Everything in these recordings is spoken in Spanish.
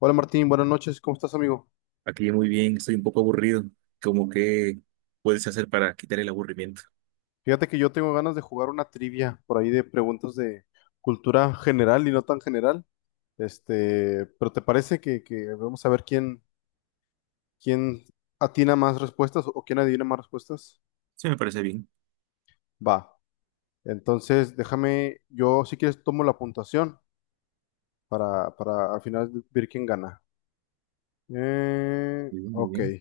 Hola Martín, buenas noches, ¿cómo estás amigo? Aquí muy bien, estoy un poco aburrido. Como que puedes hacer para quitar el aburrimiento? Fíjate que yo tengo ganas de jugar una trivia por ahí de preguntas de cultura general y no tan general. Este, pero ¿te parece que vamos a ver quién atina más respuestas o quién adivina más respuestas? Sí, me parece bien. Va. Entonces, déjame, yo si quieres tomo la puntuación para al final ver quién gana. Eh, Muy bien, muy ok. bien.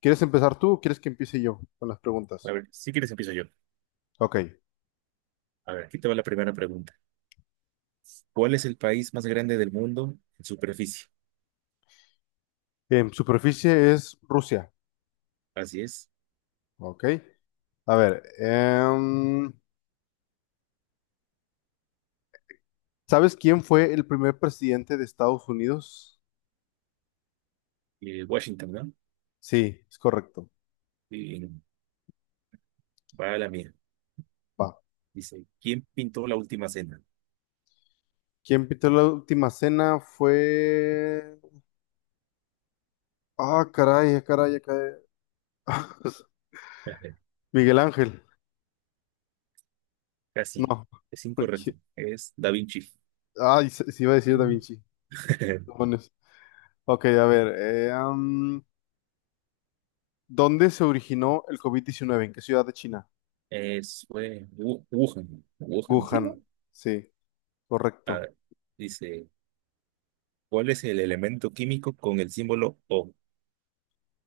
¿Quieres empezar tú o quieres que empiece yo con las A preguntas? ver, si quieres empiezo yo. Ok. A ver, aquí te va la primera pregunta. ¿Cuál es el país más grande del mundo en superficie? Superficie es Rusia. Así es. Ok. A ver, ¿sabes quién fue el primer presidente de Estados Unidos? Washington, ¿no? Sí, es correcto. Y va a la mía. Va. Dice, ¿quién pintó la última cena? ¿Quién pintó la última cena? Fue... Ah, caray. Miguel Ángel. Casi, No. es ¿Qui- incorrecto. Es Da Vinci. Ay, se iba a decir Da Vinci. Demonios. Ok, a ver. ¿Dónde se originó el COVID-19? ¿En qué ciudad de China? Es, fue Wuhan. Wuhan, sí, Wuhan. ¿no? Sí, A correcto. ver, dice, ¿cuál es el elemento químico con el símbolo O?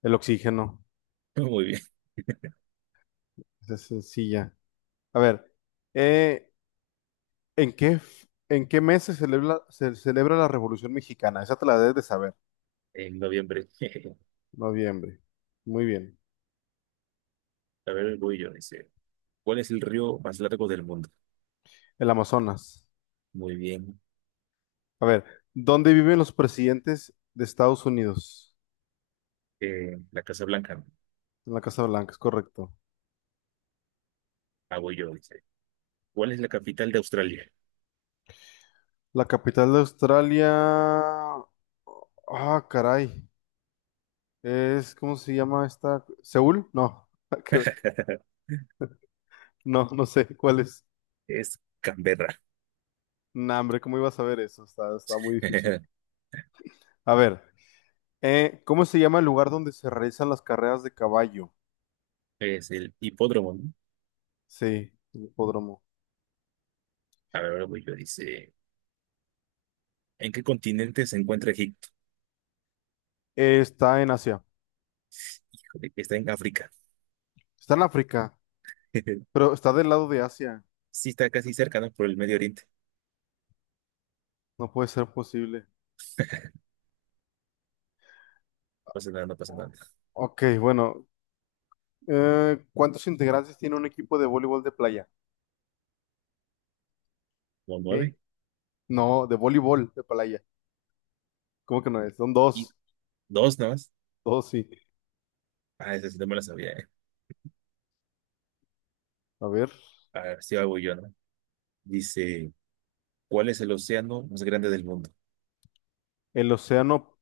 El oxígeno. Muy bien, Esa es sencilla. A ver. eh, ¿En qué, en qué mes se celebra la Revolución Mexicana? Esa te la debes de saber. en noviembre. Noviembre. Muy bien. A ver, voy yo, dice. ¿Cuál es el río más largo del mundo? El Amazonas. Muy bien. A ver, ¿dónde viven los presidentes de Estados Unidos? La Casa Blanca. En la Casa Blanca, es correcto. Ah, yo, dice. ¿Cuál es la capital de Australia? La capital de Australia. Ah, caray. Es, ¿cómo se llama esta? ¿Seúl? No. que- No, no sé cuál es. Es Canberra. Nah, hombre, ¿cómo iba a saber eso? Está muy difícil. A ver, ¿cómo se llama el lugar donde se realizan las carreras de caballo? Es el hipódromo, ¿no? Sí, el hipódromo. A ver, voy yo, dice. ¿En qué continente se encuentra Egipto? Está en Asia. Híjole, está en África. Está en África, pero está del lado de Asia. Sí, está casi cerca, ¿no? Por el Medio Oriente. No puede ser posible. No pasa nada, no pasa nada. Ok, bueno. ¿Cuántos integrantes tiene un equipo de voleibol de playa? Como ¿Eh? nueve No, de voleibol de playa. ¿Cómo que no es? Son y dos. dos nomás. Dos, sí. Ah, esa sí no me la sabía, ¿eh? A ver. A ver, sí, ahí voy yo, ¿no? Dice, ¿cuál es el océano más grande del mundo? El Océano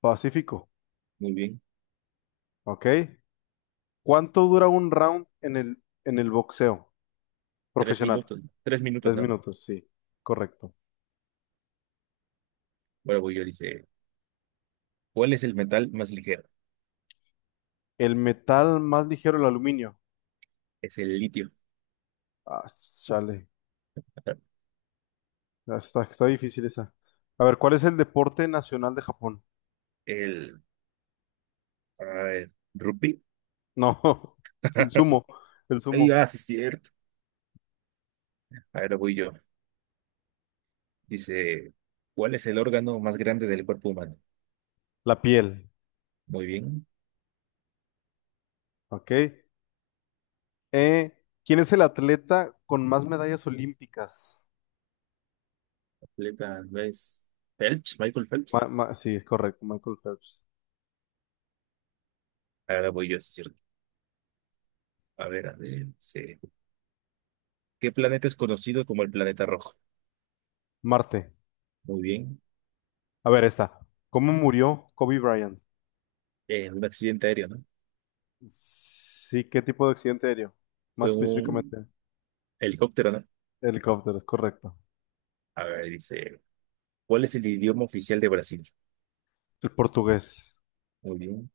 Pacífico. Muy bien. Ok. ¿Cuánto dura un round en el boxeo Tres profesional? minutos, tres minutos, 10 ¿no? minutos, sí. Correcto. Bueno, voy yo, dice, ¿cuál es el metal más ligero? El metal más ligero, el aluminio. Es el litio. Ah, chale. Ah, está difícil esa. A ver, ¿cuál es el deporte nacional de Japón? El, a ver, rupí. No, es el sumo, el Ay, sumo, ah, sí, es cierto. Ahora voy yo. Dice, ¿cuál es el órgano más grande del cuerpo humano? la piel, Muy bien. ¿ok? ¿Quién es el atleta con más medallas olímpicas? Atleta, ¿ves? Phelps, Michael Phelps. Sí, es correcto, Michael Phelps. Ahora voy yo, sí es cierto. A ver, a ver, dice, ¿qué planeta es conocido como el planeta rojo? Marte. Muy bien. A ver, esta. ¿Cómo murió Kobe Bryant? Un accidente aéreo, ¿no? Sí, ¿qué tipo de accidente aéreo? Más Fue un, específicamente, helicóptero, ¿no? helicóptero, es correcto. A ver, dice, ¿cuál es el idioma oficial de Brasil? El portugués. Muy bien.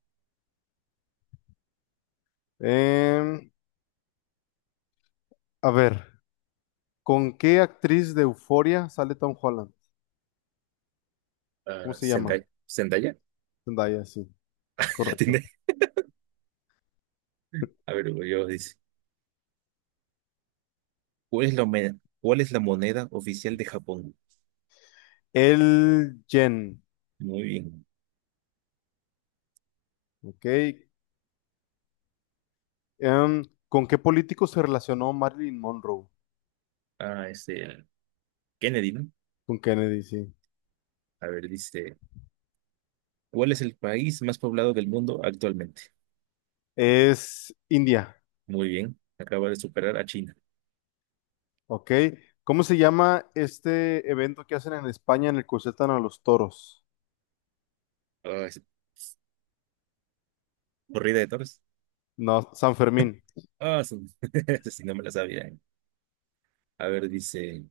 Em, a ver, ¿con qué actriz de Euforia sale Tom Holland? ¿Cómo Ah, se llama? Zendaya. ¿Zendaya? Zendaya, sí. Es La correcto. tiene. A ver, güey, yo dice, ¿cuál es la moneda oficial de Japón? El Jen. Muy bien. Ok. Em, ¿Con qué político se relacionó Marilyn Monroe? Ah, este, Kennedy, ¿no? Con Kennedy, sí. A ver, dice, ¿cuál es el país más poblado del mundo actualmente? Es India. Muy bien. Acaba de superar a China. Ok. ¿Cómo se llama este evento que hacen en España en el que sueltan a los toros? Ah, es- Corrida de toros. No, San Fermín. Ah, sí. Sí no me la sabía, ¿eh? A ver, dice,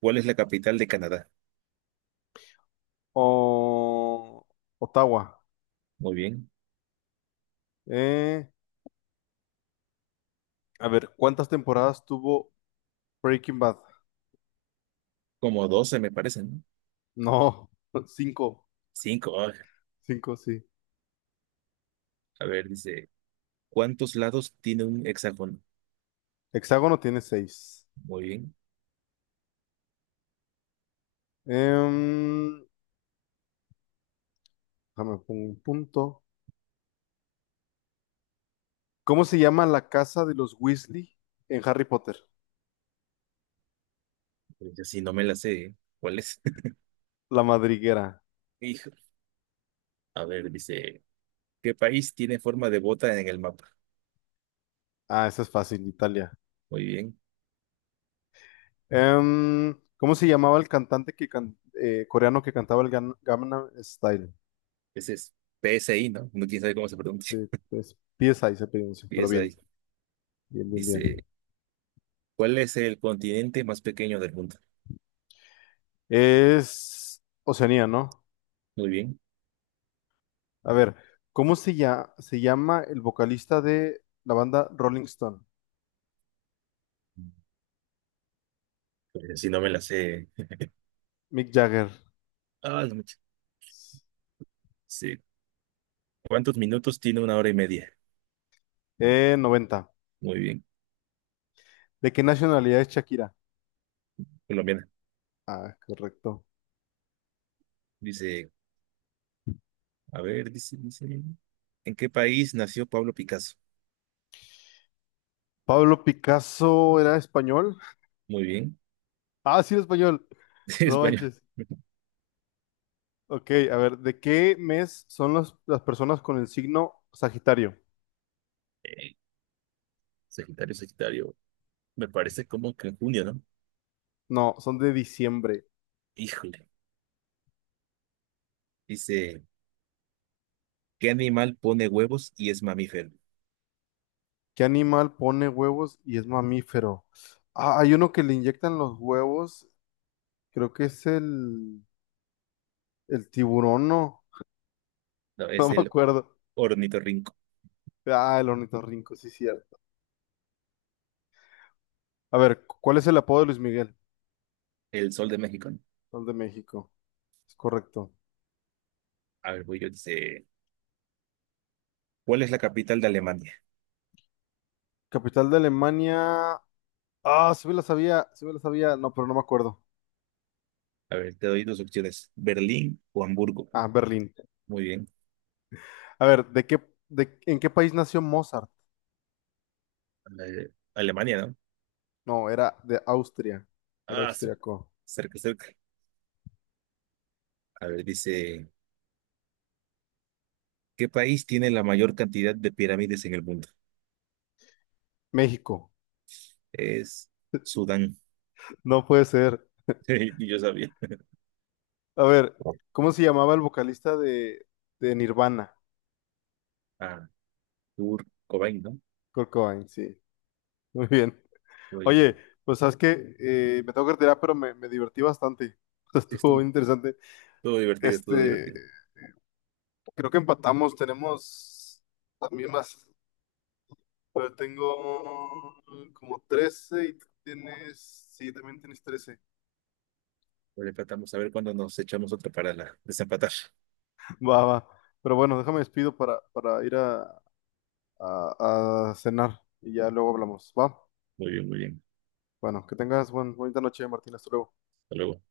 ¿cuál es la capital de Canadá? O Ottawa. Muy bien. Eh, a ver, ¿cuántas temporadas tuvo Breaking Bad? Como 12 me parece, ¿no? No, cinco. Cinco, ah. Cinco, sí. A ver, dice, ¿cuántos lados tiene un hexágono? Hexágono tiene seis. Muy bien. Em, déjame pongo un punto. ¿Cómo se llama la casa de los Weasley en Harry Potter? Pues así no me la sé, ¿eh? ¿Cuál es? La Madriguera. Hijo. A ver, dice, ¿qué país tiene forma de bota en el mapa? Ah, esa es fácil, Italia. Muy bien. ¿Cómo se llamaba el cantante que coreano que cantaba el Gangnam Style? Ese es PSI, ¿no? No quién sabe cómo se pronuncia. Sí, es PSI se pronuncia, pero PSI. bien, bien, bien, Dice, bien. ¿cuál es el continente más pequeño del mundo? Es Oceanía, ¿no? Muy bien. A ver, ¿se llama el vocalista de la banda Rolling Stone? Pues así no me la sé. Mick Jagger. Ah, la mecha. Dice, ¿cuántos minutos tiene una hora y media? 90. Muy bien. ¿De qué nacionalidad es Shakira? Colombiana. Ah, correcto. Dice, a ver, dice, ¿en qué país nació Pablo Picasso? Pablo Picasso era español. Muy bien. Ah, sí, era español. Sí, No español. manches. Ok, a ver, ¿de qué mes son las personas con el signo Sagitario? Eh, Sagitario. Me parece como que en junio, ¿no? No, son de diciembre. Híjole. Dice, ¿qué animal pone huevos y es mamífero? ¿Qué animal pone huevos y es mamífero? Ah, hay uno que le inyectan los huevos. Creo que es el tiburón, ¿no? No, No es me el acuerdo. ornitorrinco. Ah, el ornitorrinco, sí, cierto. A ver, ¿cuál es el apodo de Luis Miguel? El sol de México, ¿no? Son de México. Es correcto. A ver, voy yo. Dice, ¿cuál es la capital de Alemania? Capital de Alemania. Ah, sí me la sabía, no, pero no me acuerdo. A ver, te doy dos opciones, Berlín o Hamburgo. Ah, Berlín. Muy bien. A ver, ¿en qué país nació Mozart? Alemania, ¿no? No, era de Austria, era Ah, sí, austriaco. cerca, cerca. A ver, dice, ¿qué país tiene la mayor cantidad de pirámides en el mundo? México, Es Sudán. no puede ser. Yo sabía. A ver, ¿cómo se llamaba el vocalista de Nirvana? Ah, Kurt Cobain, ¿no? Kurt Cobain, sí, muy bien. Oye, Muy, pues sabes que me tengo que retirar, pero me divertí bastante. sí, Estuvo estuvo, interesante. estuvo divertido, estuvo Este, divertido. creo que empatamos, tenemos las mismas. Pero tengo como 13 y tú tienes... Sí, también tienes 13. Lo tratamos a ver cuándo nos echamos otra para desempatar. Va, va. Pero bueno, déjame despido para ir a cenar y ya luego hablamos. Va. Muy bien, muy bien. Bueno, que tengas buen, bonita noche, Martín. Hasta luego. Hasta luego.